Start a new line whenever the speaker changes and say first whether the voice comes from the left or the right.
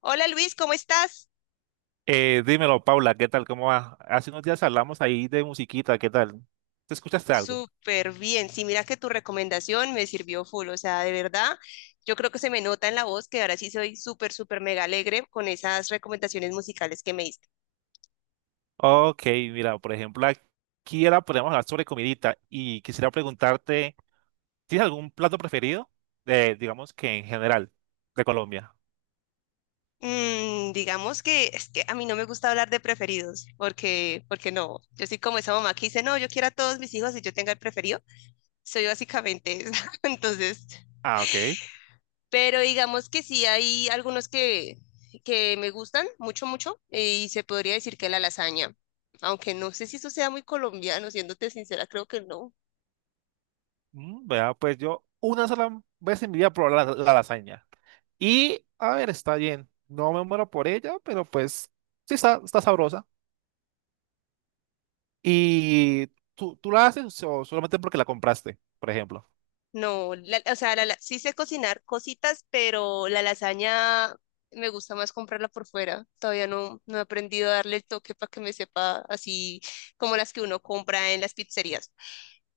left: Hola Luis, ¿cómo estás?
right: Dímelo, Paula, ¿qué tal? ¿Cómo va? Hace unos días hablamos ahí de musiquita, ¿qué tal? ¿Te escuchaste algo?
left: Súper bien. Sí, mira que tu recomendación me sirvió full. O sea, de verdad, yo creo que se me nota en la voz que ahora sí soy súper, súper mega alegre con esas recomendaciones musicales que me diste.
right: Ok, mira, por ejemplo, aquí ahora podemos hablar sobre comidita y quisiera preguntarte, ¿tienes algún plato preferido? Digamos que en general, de Colombia.
left: Digamos que es que a mí no me gusta hablar de preferidos, porque no. Yo soy como esa mamá que dice, no, yo quiero a todos mis hijos y yo tenga el preferido. Soy básicamente esa. Entonces,
right: Ah, ok.
left: pero digamos que sí hay algunos que me gustan mucho, y se podría decir que la lasaña, aunque no sé si eso sea muy colombiano, siéndote sincera, creo que no.
right: Mm, vea, pues yo una sola vez en mi vida probé la lasaña. Y, a ver, está bien. No me muero por ella, pero pues sí está, está sabrosa. ¿Y tú la haces o solamente porque la compraste, por ejemplo?
left: No, sí sé cocinar cositas, pero la lasaña me gusta más comprarla por fuera. Todavía no he aprendido a darle el toque para que me sepa así como las que uno compra en las pizzerías.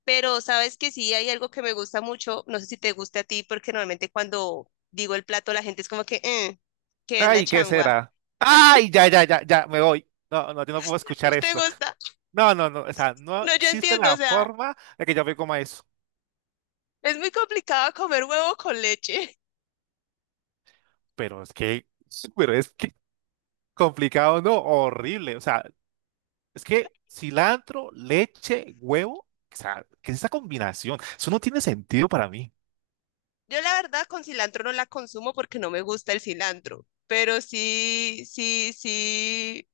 left: Pero sabes que sí hay algo que me gusta mucho, no sé si te guste a ti, porque normalmente cuando digo el plato la gente es como que, "Mm, ¿qué es la
right: Ay, ¿qué
left: changua?"
right: será? Ay, ya, ya, ya, ya, me voy. No, no, yo no puedo
left: ¿No
right: escuchar
left: te
right: esto.
left: gusta?
right: No, no, no, o sea, no
left: No, yo
right: existe
left: entiendo, o
right: la
left: sea,
right: forma de que yo me coma eso.
left: es muy complicado comer huevo con leche.
right: Pero es que, sí, pero es que complicado, no, horrible. O sea, es que cilantro, leche, huevo, o sea, ¿qué es esa combinación? Eso no tiene sentido para mí.
left: Yo la verdad con cilantro no la consumo porque no me gusta el cilantro, pero sí, sí, sí.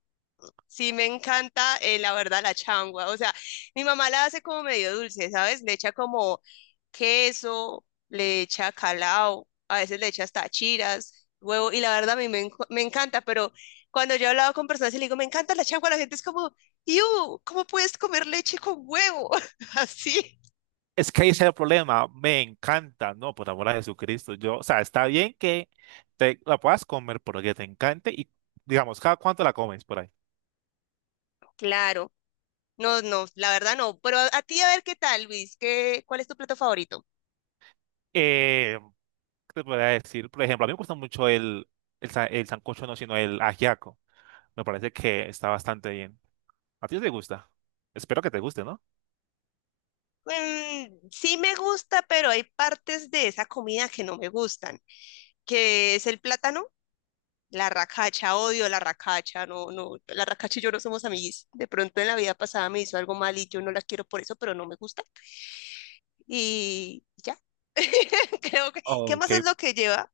left: Sí, me encanta, la verdad, la changua. O sea, mi mamá la hace como medio dulce, ¿sabes? Le echa como queso, le echa calao, a veces le echa hasta chiras, huevo, y la verdad a me encanta, pero cuando yo he hablado con personas y le digo, me encanta la changua, la gente es como, ¡Iu! ¿Cómo puedes comer leche con huevo? Así.
right: Es que ese es el problema, me encanta, no, por amor a Jesucristo. Yo, o sea, está bien que te la puedas comer porque te encante y, digamos, cada cuánto la comes por ahí.
left: Claro. No, no, la verdad no. Pero a ti a ver qué tal, Luis, ¿qué, cuál es tu plato favorito?
right: Eh, ¿Te podría decir? Por ejemplo, a mí me gusta mucho el sancocho, no, sino el ajiaco. Me parece que está bastante bien. ¿A ti te gusta? Espero que te guste, ¿no?
left: Mm, sí me gusta, pero hay partes de esa comida que no me gustan, que es el plátano, la racacha, odio la racacha, no, no, la racacha y yo no somos amiguis. De pronto en la vida pasada me hizo algo mal y yo no la quiero por eso, pero no me gusta. Y ya. Creo que, ¿qué más
right: Ok.
left: es lo que lleva?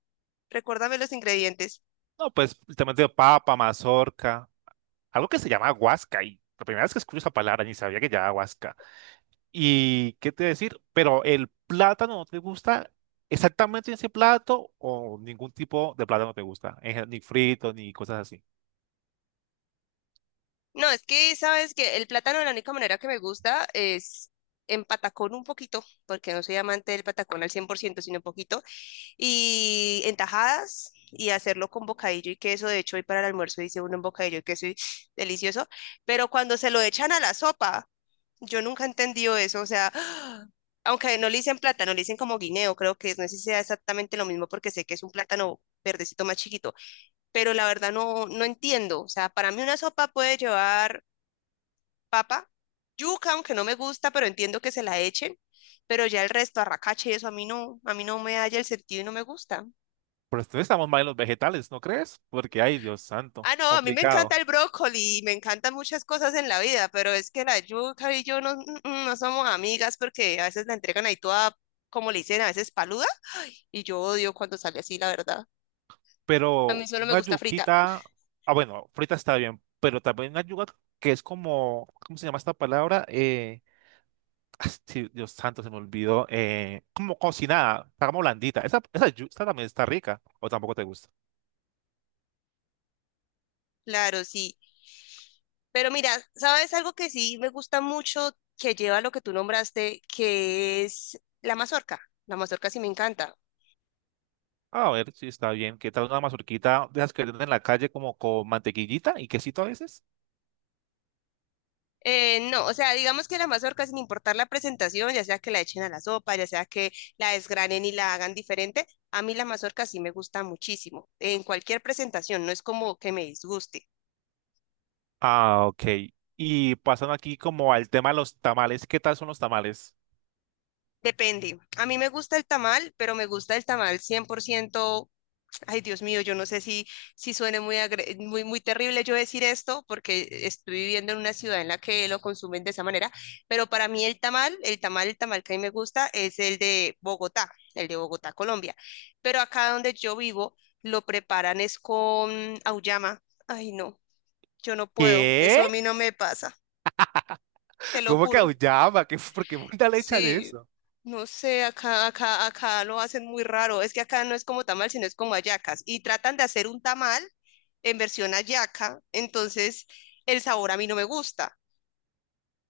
left: Recuérdame los ingredientes.
right: No, pues justamente papa, mazorca, algo que se llama guasca. Y la primera vez que escucho esa palabra ni sabía que llamaba guasca. ¿Y qué te decir? Pero el plátano no te gusta exactamente ese plato o ningún tipo de plátano te gusta, en gen- ni frito ni cosas así.
left: No, es que sabes que el plátano, la única manera que me gusta es en patacón un poquito, porque no soy amante del patacón al 100% sino un poquito, y en tajadas y hacerlo con bocadillo y queso. De hecho, hoy para el almuerzo hice uno en bocadillo y queso y delicioso. Pero cuando se lo echan a la sopa, yo nunca he entendido eso. O sea, aunque no le dicen plátano, le dicen como guineo, creo que es, no sé si sea exactamente lo mismo porque sé que es un plátano verdecito más chiquito, pero la verdad no entiendo. O sea, para mí una sopa puede llevar papa, yuca, aunque no me gusta, pero entiendo que se la echen, pero ya el resto, arracache y eso a mí no me halla el sentido y no me gusta.
right: Pero entonces estamos mal en los vegetales, ¿no crees? Porque, ay, Dios santo,
left: Ah, no, a mí me
right: complicado.
left: encanta el brócoli y me encantan muchas cosas en la vida, pero es que la yuca y yo no, no somos amigas porque a veces la entregan ahí toda, como le dicen, a veces paluda y yo odio cuando sale así, la verdad. A mí
right: Pero
left: solo me
right: una
left: gusta frita,
right: yuquita, ah, bueno, frita está bien, pero también una yuca que es como, ¿cómo se llama esta palabra? Ah, sí, Dios santo, se me olvidó. Como cocinada, está como blandita. Esa yuca también está rica, o tampoco te gusta.
left: claro, sí. Pero mira, ¿sabes algo que sí me gusta mucho que lleva lo que tú nombraste, que es la mazorca? La mazorca sí me encanta.
right: A ver, sí, está bien. ¿Qué tal una mazurquita de esas que venden en la calle como con mantequillita y quesito a veces?
left: No, o sea, digamos que la mazorca, sin importar la presentación, ya sea que la echen a la sopa, ya sea que la desgranen y la hagan diferente, a mí la mazorca sí me gusta muchísimo, en cualquier presentación, no es como que me disguste.
right: Ah, ok. Y pasando aquí como al tema de los tamales. ¿Qué tal son los tamales?
left: Depende. A mí me gusta el tamal, pero me gusta el tamal 100%. Ay, Dios mío, yo no sé si suene muy, muy terrible yo decir esto, porque estoy viviendo en una ciudad en la que lo consumen de esa manera, pero para mí el tamal que a mí me gusta es el de Bogotá, Colombia. Pero acá donde yo vivo, lo preparan es con auyama. Ay, no, yo no puedo,
right: ¿Qué?
left: eso a mí no me pasa, te lo
right: ¿Cómo que
left: juro.
right: auyama? ¿Qué, ¿Por qué puta le echan
left: Sí,
right: eso?
left: no sé, acá lo hacen muy raro. Es que acá no es como tamal, sino es como hallacas. Y tratan de hacer un tamal en versión hallaca, entonces el sabor a mí no me gusta.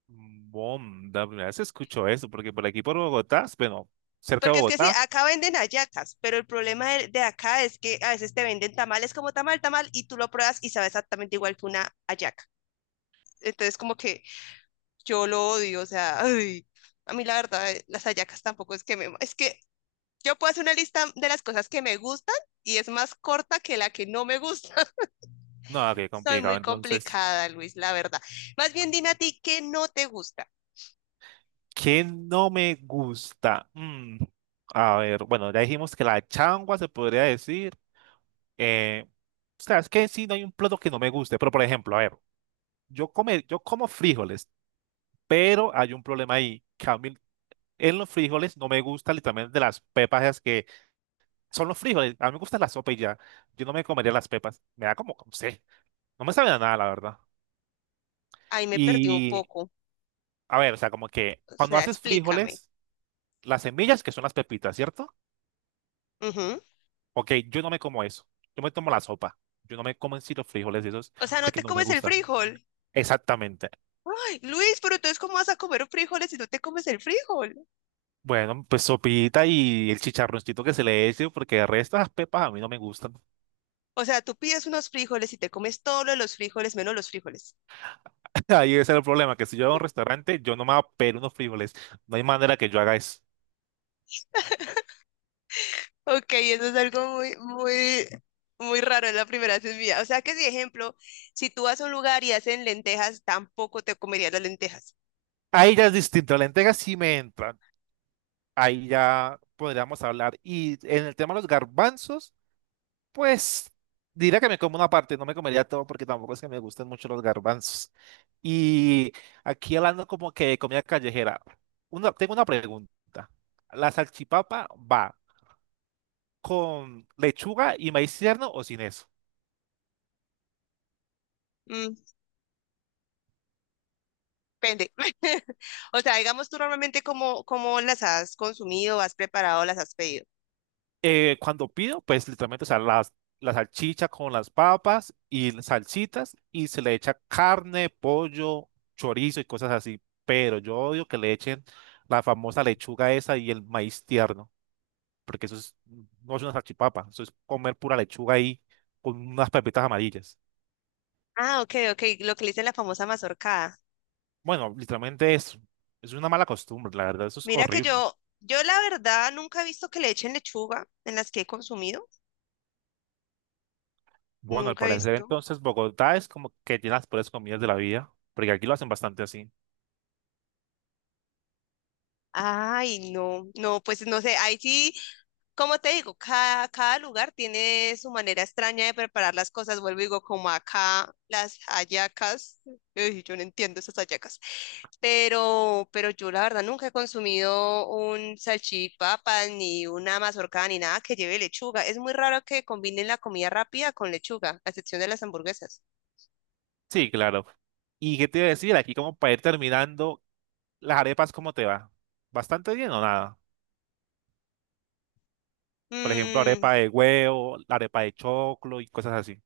right: Bom, primera vez escucho eso, porque por aquí por Bogotá, bueno, cerca de
left: Porque es que sí,
right: Bogotá,
left: acá venden hallacas, pero el problema de acá es que a veces te venden tamales como tamal, tamal, y tú lo pruebas y sabe exactamente igual que una hallaca. Entonces como que yo lo odio, o sea, ay, a mí la verdad, las hallacas tampoco es que me... Es que yo puedo hacer una lista de las cosas que me gustan y es más corta que la que no me gusta.
right: no, ah, qué
left: Soy muy
right: complicado. Entonces,
left: complicada, Luis, la verdad. Más bien dime a ti qué no te gusta.
right: ¿qué no me gusta? Mm, a ver, bueno, ya dijimos que la changua se podría decir. Eh, o sea, es que sí, no hay un plato que no me guste, pero por ejemplo, a ver, yo, come, yo como frijoles, pero hay un problema ahí, que a mí en los frijoles no me gusta literalmente las pepas, esas que son los frijoles. A mí me gusta la sopa y ya. Yo no me comería las pepas. Me da como, no sé, no me sabe a nada, la verdad.
left: Ahí me perdí un
right: Y,
left: poco.
right: a ver, o sea, como que
left: O
right: cuando
left: sea,
right: haces
left: explícame.
right: frijoles, las semillas, que son las pepitas, ¿cierto?
left: Ujú.
right: Ok, yo no me como eso. Yo me tomo la sopa. Yo no me como en sí los frijoles y esos
left: O sea, no
right: porque
left: te
right: no me
left: comes el
right: gusta.
left: frijol.
right: Exactamente.
left: Ay, Luis, pero entonces, ¿cómo vas a comer frijoles si no te comes el frijol?
right: Bueno, pues sopita y el chicharroncito que se le eche, porque el resto de las pepas a mí no me gustan.
left: O sea, tú pides unos frijoles y te comes todos los frijoles menos los frijoles.
right: Ahí ese es el problema, que si yo voy a un restaurante, yo no me voy a pedir unos frijoles. No hay manera que yo haga eso.
left: Ok, eso es algo muy raro, es la primera vez en mi vida. O sea que, si ejemplo, si tú vas a un lugar y hacen lentejas, tampoco te comerías las lentejas.
right: Ahí ya es distinto, la entrega sí me entra. Ahí ya podríamos hablar. Y en el tema de los garbanzos. Pues diría que me como una parte, no me comería todo porque tampoco es que me gusten mucho los garbanzos. Y aquí hablando como que de comida callejera, tengo una pregunta. ¿La salchipapa va con lechuga y maíz tierno o sin eso?
left: Mm, depende. O sea, digamos tú normalmente cómo las has consumido, has preparado, las has pedido.
right: Cuando pido, pues literalmente, o sea, la salchicha con las papas y las salsitas y se le echa carne, pollo, chorizo y cosas así. Pero yo odio que le echen la famosa lechuga esa y el maíz tierno, porque eso es, no es una salchipapa, eso es comer pura lechuga ahí con unas pepitas amarillas.
left: Ah, ok, ok, lo que le dicen la famosa mazorcada.
right: Bueno, literalmente eso, es una mala costumbre, la verdad, eso es
left: Mira que
right: horrible.
left: yo la verdad nunca he visto que le echen lechuga en las que he consumido.
right: Bueno, al
left: Nunca he
right: parecer
left: visto.
right: entonces Bogotá es como que tiene las peores comidas de la vida, porque aquí lo hacen bastante así.
left: Ay, no, no, pues no sé, ahí sí, como te digo, cada lugar tiene su manera extraña de preparar las cosas. Vuelvo y digo, como acá las hallacas, ey, yo no entiendo esas hallacas, pero yo la verdad nunca he consumido un salchipapa, ni una mazorca, ni nada que lleve lechuga. Es muy raro que combinen la comida rápida con lechuga, a excepción de las hamburguesas.
right: Sí, claro. ¿Y qué te iba a decir? Aquí como para ir terminando, las arepas, ¿cómo te va? ¿Bastante bien o nada? Por ejemplo,
left: Mm,
right: arepa de huevo, la arepa de choclo y cosas así.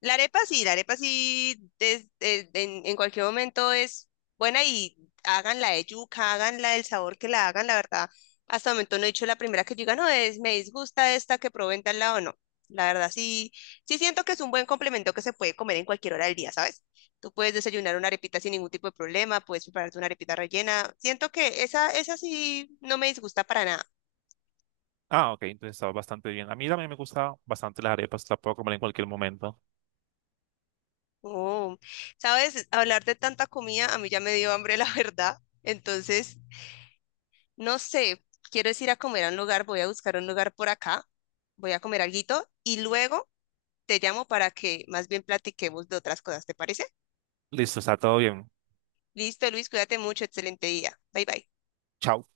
left: la arepa sí, en cualquier momento es buena y háganla de yuca, háganla del sabor que la hagan, la verdad. Hasta el momento no he dicho la primera que diga, no, es, me disgusta esta que probé en tal lado, no. La verdad sí, sí siento que es un buen complemento que se puede comer en cualquier hora del día, ¿sabes? Tú puedes desayunar una arepita sin ningún tipo de problema, puedes prepararte una arepita rellena. Siento que esa sí no me disgusta para nada.
right: Ah, ok, entonces estaba bastante bien. A mí también me gustan bastante las arepas, las puedo comer en cualquier momento.
left: Oh, sabes, hablar de tanta comida a mí ya me dio hambre, la verdad. Entonces, no sé, quiero es ir a comer a un lugar, voy a buscar un lugar por acá, voy a comer alguito y luego te llamo para que más bien platiquemos de otras cosas, ¿te parece?
right: Listo, está todo bien.
left: Listo, Luis, cuídate mucho, excelente día. Bye bye.
right: Chao.